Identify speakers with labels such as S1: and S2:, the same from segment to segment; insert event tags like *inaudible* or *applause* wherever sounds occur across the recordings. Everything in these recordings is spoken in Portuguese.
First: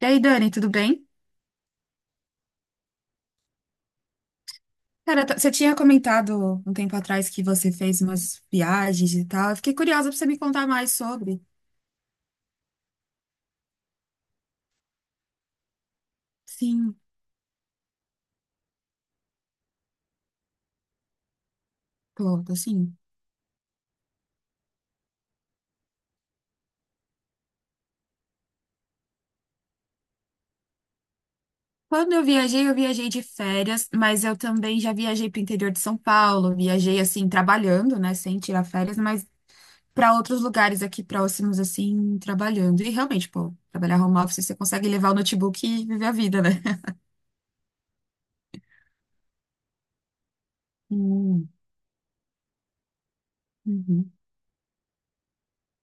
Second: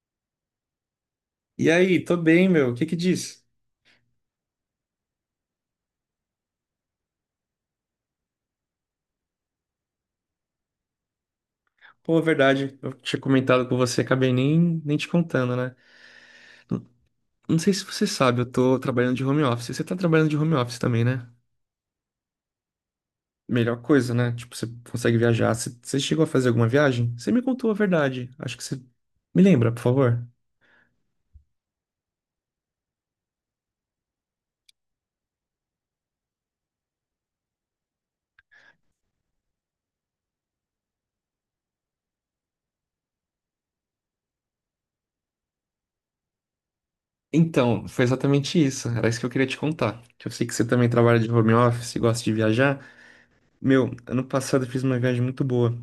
S1: E aí, Dani, tudo bem?
S2: E aí, tô bem, meu. O que que diz?
S1: Cara, você tinha comentado um tempo atrás que você fez umas viagens e tal. Eu fiquei curiosa pra você me contar mais sobre.
S2: Pô, é verdade, eu tinha comentado com você, acabei nem te contando, né? Não,
S1: Sim,
S2: não sei se você sabe, eu tô trabalhando de home office. Você tá trabalhando de home office também, né?
S1: Clodo, sim.
S2: Melhor coisa, né? Tipo, você consegue viajar. Você chegou a fazer alguma viagem? Você me contou a verdade. Acho que você. Me lembra, por favor.
S1: Quando eu viajei de férias, mas eu também já viajei pro interior de São Paulo. Viajei, assim, trabalhando, né, sem tirar férias, mas pra outros lugares aqui próximos, assim, trabalhando. E realmente, pô, trabalhar home office, você consegue levar o notebook e viver a vida, né? *laughs*
S2: Então, foi exatamente isso. Era isso que eu queria te contar. Que eu sei que você também trabalha de
S1: Hum,
S2: home office e gosta de viajar. Meu,
S1: uhum.
S2: ano passado eu fiz uma viagem muito boa.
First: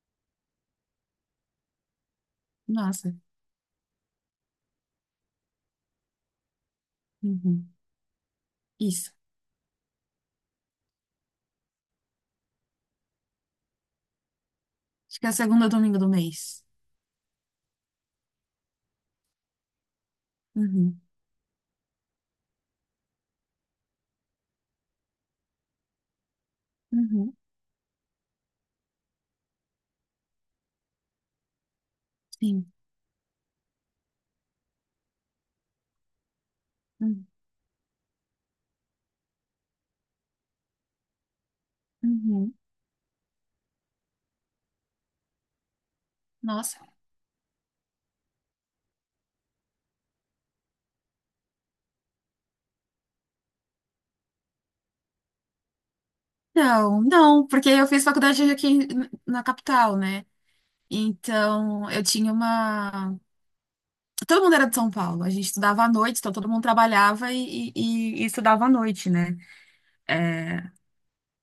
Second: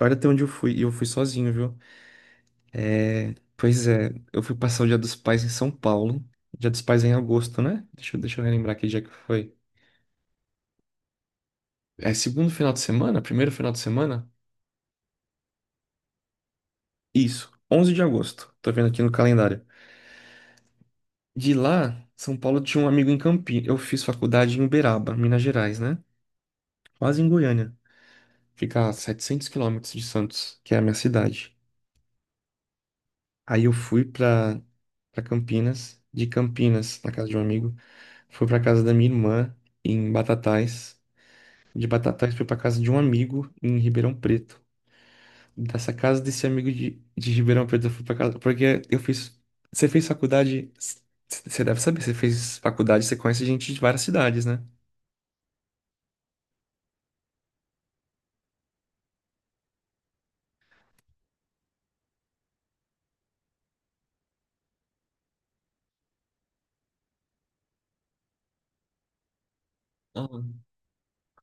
S2: Olha até onde eu fui. E eu fui sozinho, viu?
S1: Nossa.
S2: Pois é, eu fui passar o Dia dos Pais em São Paulo. Dia dos Pais é em agosto,
S1: Uhum.
S2: né? Deixa, deixa eu relembrar aqui já que
S1: Isso.
S2: foi. É segundo final de semana? Primeiro final de semana?
S1: Acho que é o segundo domingo do mês.
S2: Isso, 11 de agosto. Tô vendo aqui no calendário.
S1: Uhum.
S2: De lá, São Paulo tinha um amigo em Campinas. Eu fiz faculdade em Uberaba, Minas Gerais, né? Quase em
S1: Uhum,
S2: Goiânia. Fica a 700 quilômetros de Santos, que é a minha cidade.
S1: sim.
S2: Aí eu fui pra Campinas, de Campinas, na
S1: Hum,
S2: casa de um amigo. Fui pra casa da minha irmã, em Batatais. De Batatais, fui
S1: uhum.
S2: pra casa de um amigo em Ribeirão Preto. Dessa casa desse amigo
S1: Nossa.
S2: de Ribeirão Preto, eu fui pra casa. Porque eu fiz. Você fez faculdade. Você deve saber, você fez faculdade, você conhece gente de várias cidades, né?
S1: Não, não, porque eu fiz faculdade aqui na capital, né? Então, eu tinha uma. Todo mundo era de São Paulo. A gente estudava à noite, então todo mundo trabalhava e estudava à noite, né?
S2: Aham.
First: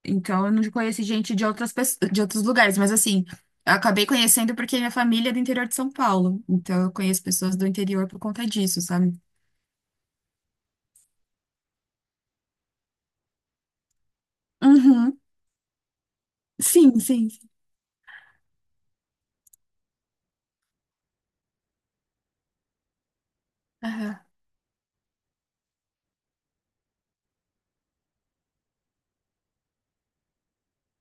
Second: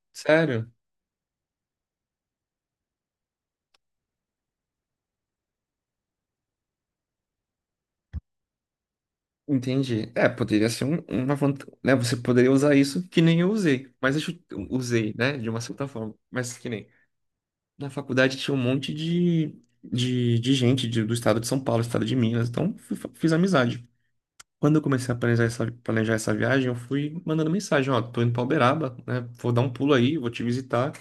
S1: Então, eu não
S2: Sério?
S1: conheci gente de outras pessoas, de outros lugares, mas assim, eu acabei conhecendo porque minha família é do interior de São Paulo. Então, eu conheço pessoas do interior por conta disso, sabe?
S2: Entendi. É, poderia ser uma vantagem, né? Você poderia usar isso que nem eu usei, mas eu usei,
S1: Uhum.
S2: né? De uma certa forma, mas que nem.
S1: Sim, sim.
S2: Na faculdade tinha um monte de gente do estado de São Paulo, estado de Minas, então fiz amizade.
S1: Aham.
S2: Quando eu comecei a planejar essa viagem, eu fui mandando mensagem, ó, tô indo pra Uberaba, né? Vou dar um pulo aí, vou te visitar.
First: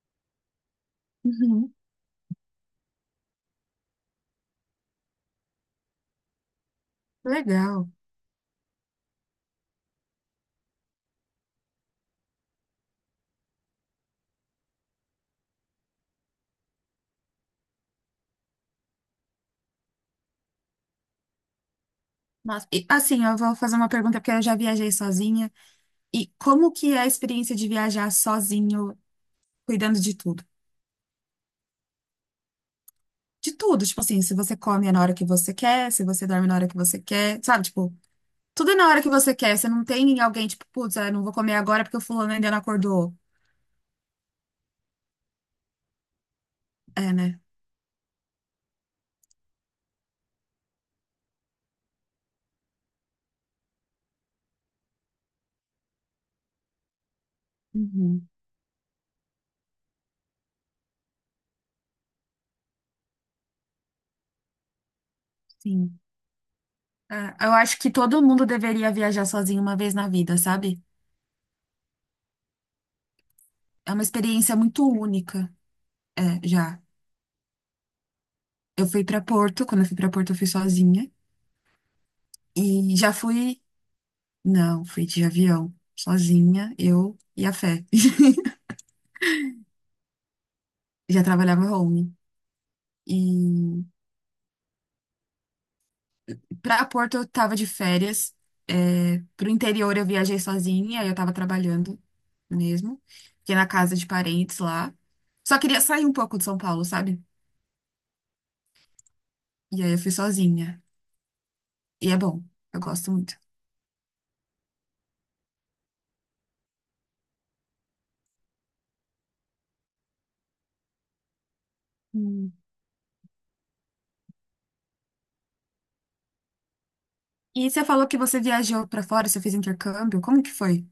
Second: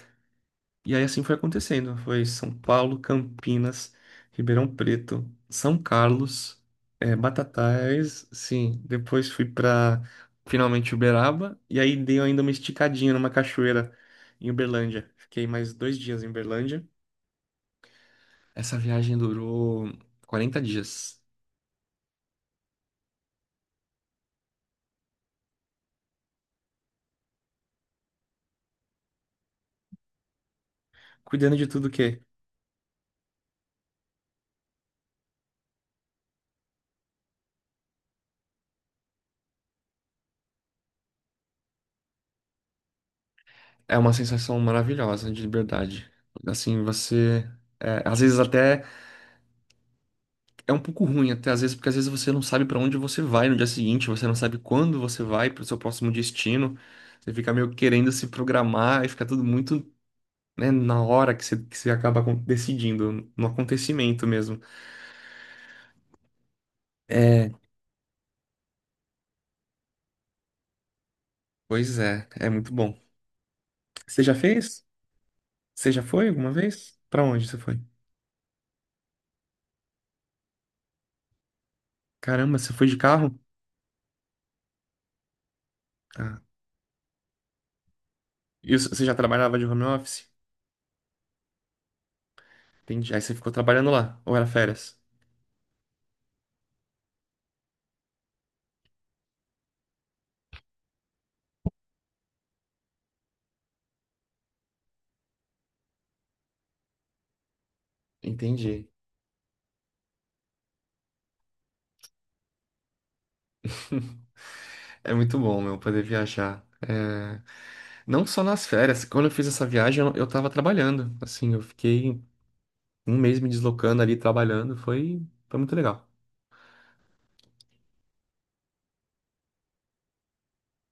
S2: E aí assim foi
S1: Uhum.
S2: acontecendo. Foi São Paulo, Campinas, Ribeirão Preto, São Carlos,
S1: Legal.
S2: Batatais, sim. Depois fui pra finalmente Uberaba e aí dei ainda uma esticadinha numa cachoeira em Uberlândia. Fiquei mais 2 dias em Uberlândia. Essa viagem durou 40 dias.
S1: Nossa, e, assim, eu vou fazer uma pergunta porque eu já viajei sozinha. E como que é a experiência de viajar sozinho, cuidando de tudo?
S2: Cuidando de tudo o quê?
S1: De tudo, tipo assim, se você come é na hora que você quer, se você dorme na hora que você quer, sabe? Tipo, tudo é na hora que você quer. Você não tem alguém, tipo, putz, eu não vou comer agora porque o fulano ainda não acordou.
S2: É uma sensação maravilhosa de liberdade. Assim,
S1: É, né?
S2: você. É, às vezes até é um pouco ruim, até às vezes, porque às vezes você não sabe para onde você vai no dia seguinte, você não sabe quando você vai para o seu próximo destino. Você fica meio querendo se
S1: Uhum,
S2: programar e fica tudo muito, né, na hora que você acaba decidindo, no acontecimento mesmo.
S1: sim. É,
S2: É,
S1: eu acho que todo mundo deveria viajar sozinho uma vez na vida, sabe?
S2: pois é, é muito bom.
S1: É uma
S2: Você já
S1: experiência
S2: fez?
S1: muito única.
S2: Você já foi
S1: É,
S2: alguma
S1: já.
S2: vez? Para onde você foi?
S1: Eu fui pra Porto, quando eu fui pra Porto eu fui sozinha.
S2: Caramba, você foi de
S1: E já
S2: carro?
S1: fui. Não, fui de avião,
S2: Ah.
S1: sozinha, eu e a Fé. *laughs*
S2: E você já trabalhava de home office?
S1: Já trabalhava home.
S2: Entendi.
S1: E
S2: Aí você ficou trabalhando lá, ou era férias?
S1: pra Porto eu tava de férias. É, pro interior eu viajei sozinha, aí eu tava trabalhando mesmo. Fiquei na casa de parentes lá. Só queria sair um pouco de São Paulo, sabe?
S2: Entendi.
S1: E aí eu fui sozinha. E é bom, eu gosto muito.
S2: *laughs* É muito bom, meu, poder viajar. É, não só nas férias. Quando eu fiz essa viagem, eu tava trabalhando. Assim, eu fiquei
S1: Hum.
S2: um mês me deslocando ali, trabalhando. Foi muito legal.
S1: E você falou que você viajou pra fora, você fez intercâmbio, como que foi?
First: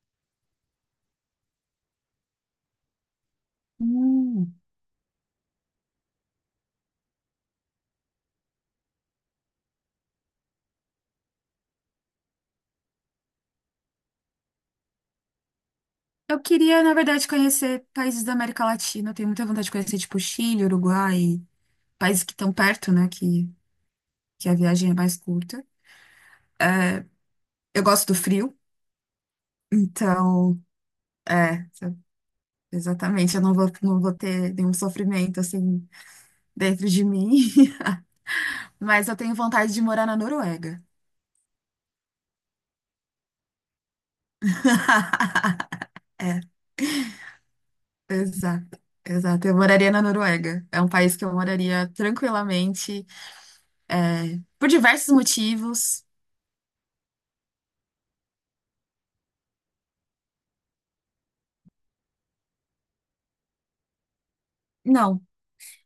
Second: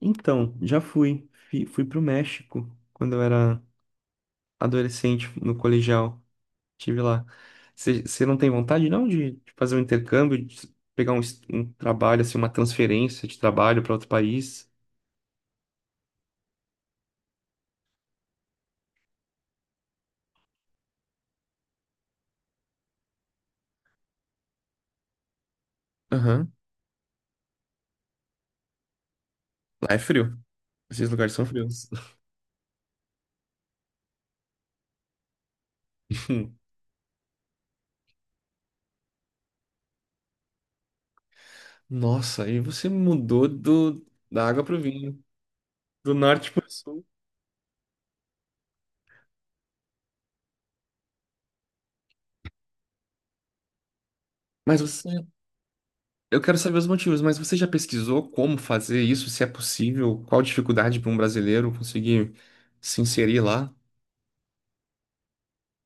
S2: Então, já fui. Fui pro México quando eu era
S1: Hum.
S2: adolescente, no colegial. Tive lá. Você não tem vontade, não, de fazer um intercâmbio, de pegar um trabalho, assim, uma transferência de trabalho para outro país?
S1: Eu queria, na verdade, conhecer países da América Latina. Eu tenho muita vontade de conhecer, tipo, Chile, Uruguai, países que estão perto, né? Que a viagem é mais curta.
S2: Aham.
S1: É, eu gosto do frio,
S2: Lá é frio.
S1: então,
S2: Esses lugares são
S1: é,
S2: frios.
S1: sabe, exatamente. Eu não vou, não vou ter nenhum sofrimento, assim,
S2: *laughs*
S1: dentro de mim. *laughs* Mas eu tenho vontade de morar na Noruega.
S2: Nossa, aí você mudou do, da água pro vinho,
S1: *laughs*
S2: do
S1: É,
S2: norte pro sul.
S1: exato. Exato, eu moraria na Noruega. É um país que eu moraria tranquilamente, é, por
S2: Mas você,
S1: diversos motivos.
S2: eu quero saber os motivos, mas você já pesquisou como fazer isso, se é possível, qual a dificuldade para um brasileiro conseguir se inserir lá?
S1: Não.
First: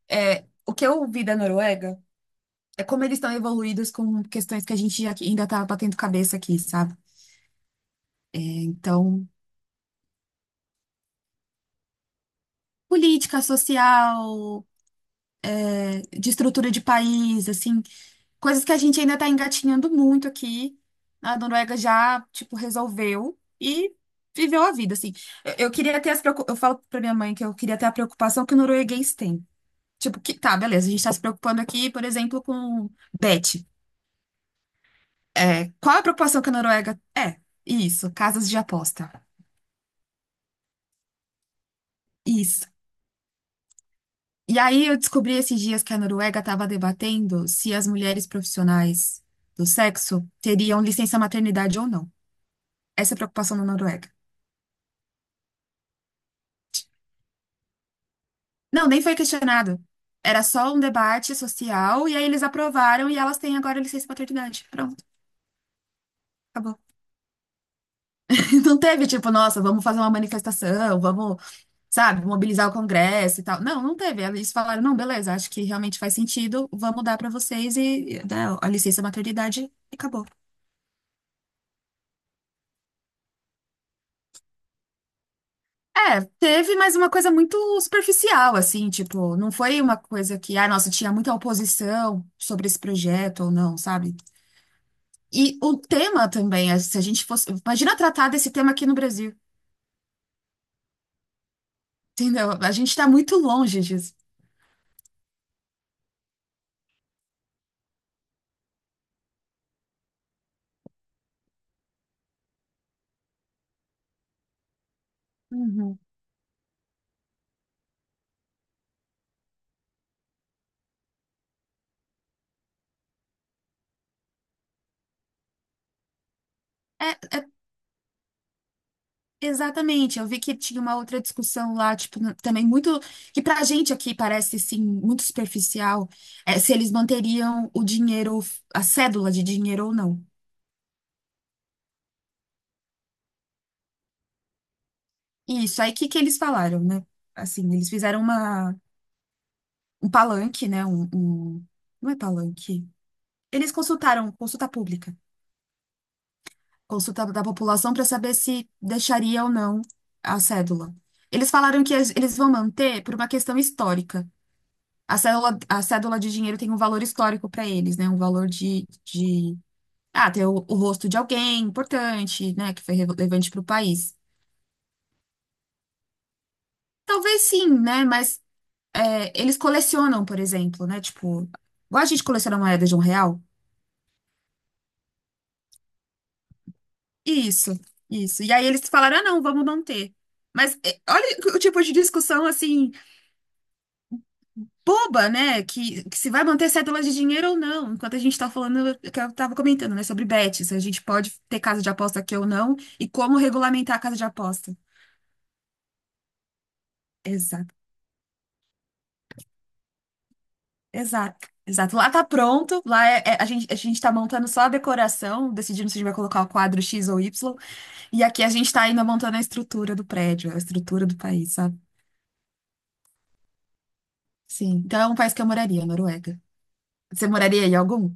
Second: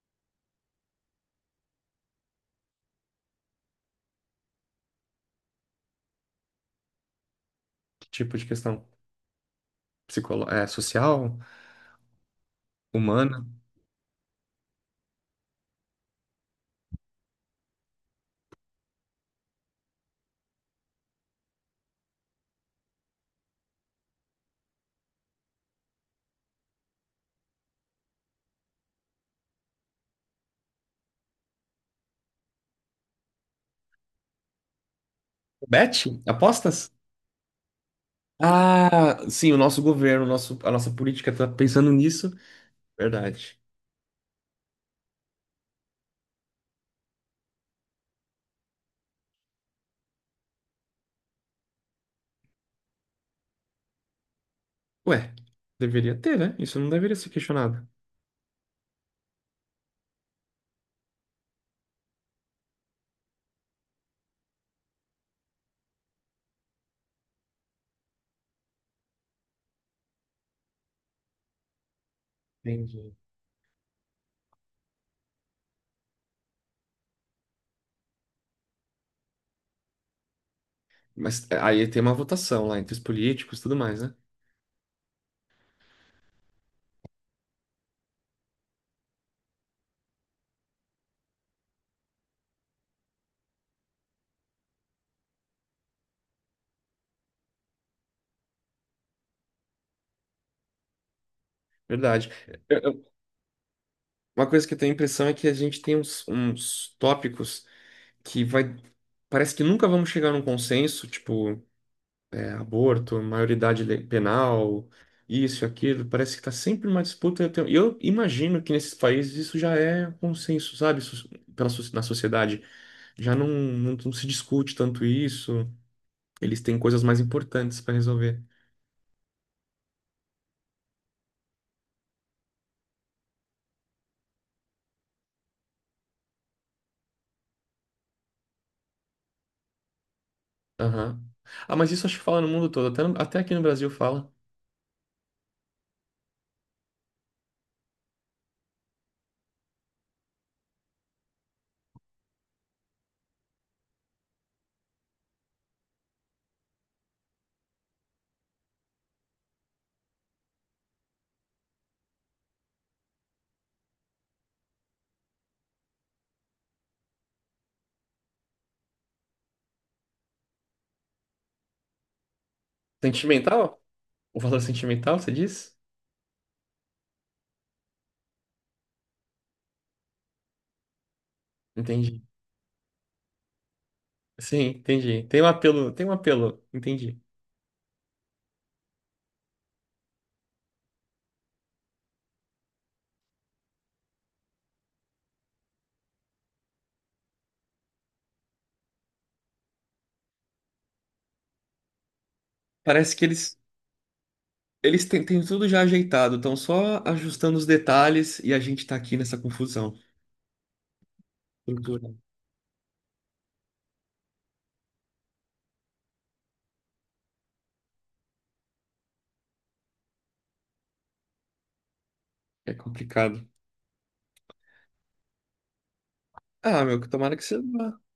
S1: É, o que eu vi da Noruega é como eles estão evoluídos com questões que a gente ainda tá batendo cabeça aqui, sabe?
S2: Que tipo
S1: É,
S2: de questão?
S1: então,
S2: Psicolo... É, social?
S1: política
S2: Humana?
S1: social, é, de estrutura de país, assim, coisas que a gente ainda está engatinhando muito aqui. A Noruega já, tipo, resolveu e viveu a vida, assim. Eu queria ter as eu falo pra minha mãe que eu queria ter a preocupação que o norueguês tem. Tipo, que tá, beleza, a gente tá se preocupando aqui, por exemplo, com Bet. É, qual a
S2: Bet?
S1: preocupação que a
S2: Apostas?
S1: Noruega. É, isso, casas de aposta.
S2: Ah, sim, o nosso governo, o nosso, a nossa política tá pensando nisso.
S1: Isso.
S2: Verdade.
S1: E aí eu descobri esses dias que a Noruega estava debatendo se as mulheres profissionais do sexo teriam licença maternidade ou não. Essa é a preocupação na Noruega.
S2: Ué, deveria ter, né? Isso não deveria ser questionado.
S1: Não, nem foi questionado. Era só um debate social e aí eles aprovaram e elas têm agora licença maternidade. Pronto, acabou. *laughs* Não teve tipo, nossa, vamos fazer uma manifestação, vamos. Sabe, mobilizar o
S2: Entendi.
S1: Congresso e tal. Não, não teve. Eles falaram, não, beleza, acho que realmente faz sentido, vamos dar para vocês e né, a licença maternidade e acabou.
S2: Mas aí tem uma votação lá entre os políticos e tudo mais, né?
S1: É, teve, mas uma coisa muito superficial, assim, tipo, não foi uma coisa que, ah, nossa, tinha muita oposição sobre esse projeto ou não, sabe? E o tema também, é, se a gente fosse. Imagina tratar desse tema aqui no Brasil,
S2: Verdade.
S1: entendeu? A
S2: Eu-
S1: gente tá
S2: eu-
S1: muito longe disso.
S2: uma coisa que eu tenho a impressão é que a gente tem uns tópicos que vai. Parece que nunca vamos chegar num consenso, tipo, é, aborto, maioridade penal, isso,
S1: Uhum.
S2: aquilo. Parece que tá sempre uma disputa. Eu imagino que nesses países isso já é consenso, sabe? Pela, na sociedade. Já não se discute tanto isso. Eles têm coisas mais importantes para resolver.
S1: Exatamente, eu vi que tinha uma outra discussão lá, tipo, também muito, que pra gente aqui parece, sim, muito superficial, é, se eles manteriam o dinheiro, a cédula de dinheiro ou não.
S2: Aham. Ah, mas isso acho que fala no mundo todo, até, até aqui no Brasil fala.
S1: E isso, aí o que que eles falaram, né? Assim, um palanque, né, não é palanque, eles consultaram, consulta pública, consulta da população para saber se deixaria ou não a cédula. Eles falaram que eles vão manter por uma questão histórica. A cédula de dinheiro tem um valor histórico para eles, né? Um valor de... Ah, ter o rosto de alguém importante, né? Que foi relevante para o
S2: Sentimental?
S1: país.
S2: O valor sentimental, você diz?
S1: Talvez sim, né? Mas é, eles colecionam, por exemplo, né? Tipo, igual a
S2: Entendi.
S1: gente coleciona moeda de um real.
S2: Sim, entendi. Tem um apelo, entendi.
S1: Isso, isso. E aí eles falaram, ah, não, vamos não ter. Mas é, olha o tipo de discussão, assim, boba, né? Que se vai manter cédula de dinheiro ou não. Enquanto a gente tá falando, que eu tava comentando, né, sobre bet, se a gente pode ter casa de aposta aqui ou não, e
S2: Parece que
S1: como
S2: eles
S1: regulamentar a casa de aposta.
S2: eles têm, têm tudo já ajeitado, estão só ajustando os
S1: Exato,
S2: detalhes e a gente tá aqui nessa confusão.
S1: exato, exato.
S2: Cultura.
S1: Lá tá pronto, lá é, a gente tá montando só a decoração, decidindo se a gente vai colocar o quadro X ou Y, e aqui a gente tá ainda montando a estrutura do prédio, a estrutura do país, sabe?
S2: É complicado.
S1: Sim. Então é um país que eu moraria, Noruega.
S2: Ah, meu, que
S1: Você
S2: tomara que você
S1: moraria em
S2: vá.
S1: algum?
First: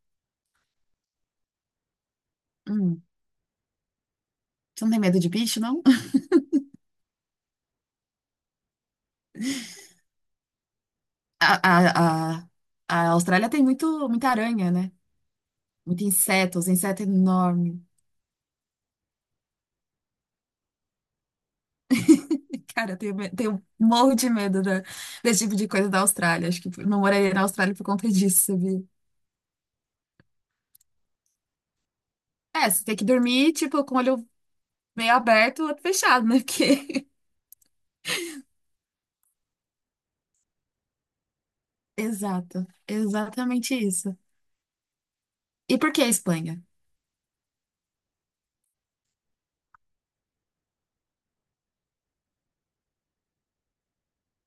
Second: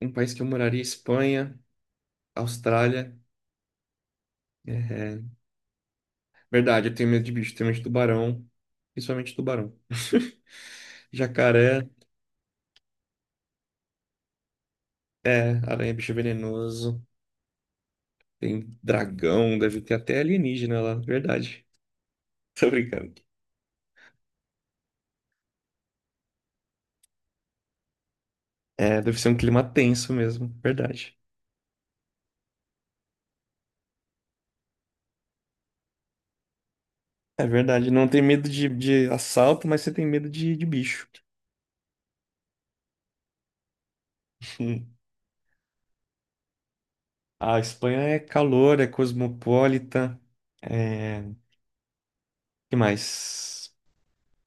S2: Um país que eu moraria, Espanha,
S1: Hum.
S2: Austrália.
S1: Você não tem medo
S2: É,
S1: de bicho, não?
S2: verdade, eu tenho medo de bicho, tenho medo de tubarão, principalmente tubarão. *laughs*
S1: A,
S2: Jacaré,
S1: a, a, a Austrália tem muita aranha, né?
S2: é, aranha,
S1: Muito
S2: bicho
S1: inseto, os
S2: venenoso.
S1: insetos enormes.
S2: Tem dragão, deve ter até alienígena lá, verdade. *laughs*
S1: *laughs*
S2: Tô
S1: Cara, eu
S2: brincando.
S1: tenho, tenho um morro de medo desse tipo de coisa da Austrália. Acho que não moraria na Austrália por conta disso, sabia?
S2: É, deve ser um clima tenso mesmo, verdade.
S1: É, você tem que dormir, tipo, com o olho meio aberto, o outro fechado, né? Porque...
S2: É verdade, não tem medo de assalto, mas você tem medo de bicho.
S1: *laughs* Exato, exatamente isso.
S2: Hum.
S1: E por que a Espanha?
S2: A Espanha é calor, é cosmopolita, é... que mais?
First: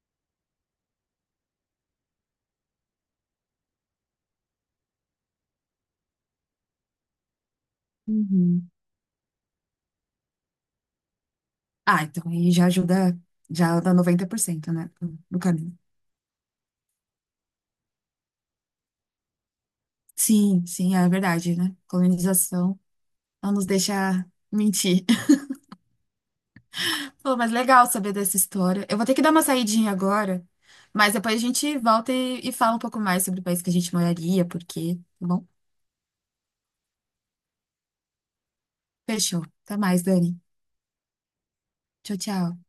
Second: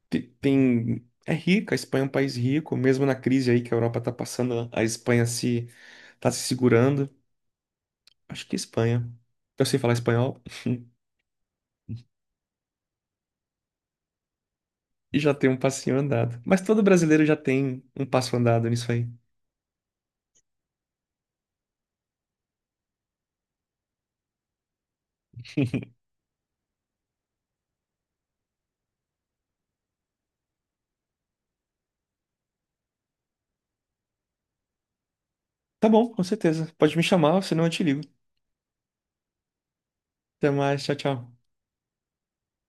S2: Tem... É rica, a Espanha é um país rico, mesmo na crise aí que a Europa tá passando, a Espanha se tá se segurando. Acho que é
S1: Uhum.
S2: Espanha. Eu sei falar espanhol.
S1: Ah, então aí já ajuda, já dá 90%, né, do
S2: E já
S1: do
S2: tem um
S1: caminho.
S2: passinho andado. Mas todo brasileiro já tem um passo andado nisso aí.
S1: Sim, sim, é verdade, né? Colonização não nos deixa mentir. Pô, mas legal saber dessa história. Eu vou ter que dar uma saidinha agora, mas depois a gente volta e fala um pouco mais sobre o país que a gente moraria, por quê, tá bom?
S2: Tá bom, com certeza. Pode me chamar, senão eu te ligo.
S1: Fechou. Até mais, Dani.
S2: Até mais, tchau, tchau.
S1: Tchau, tchau.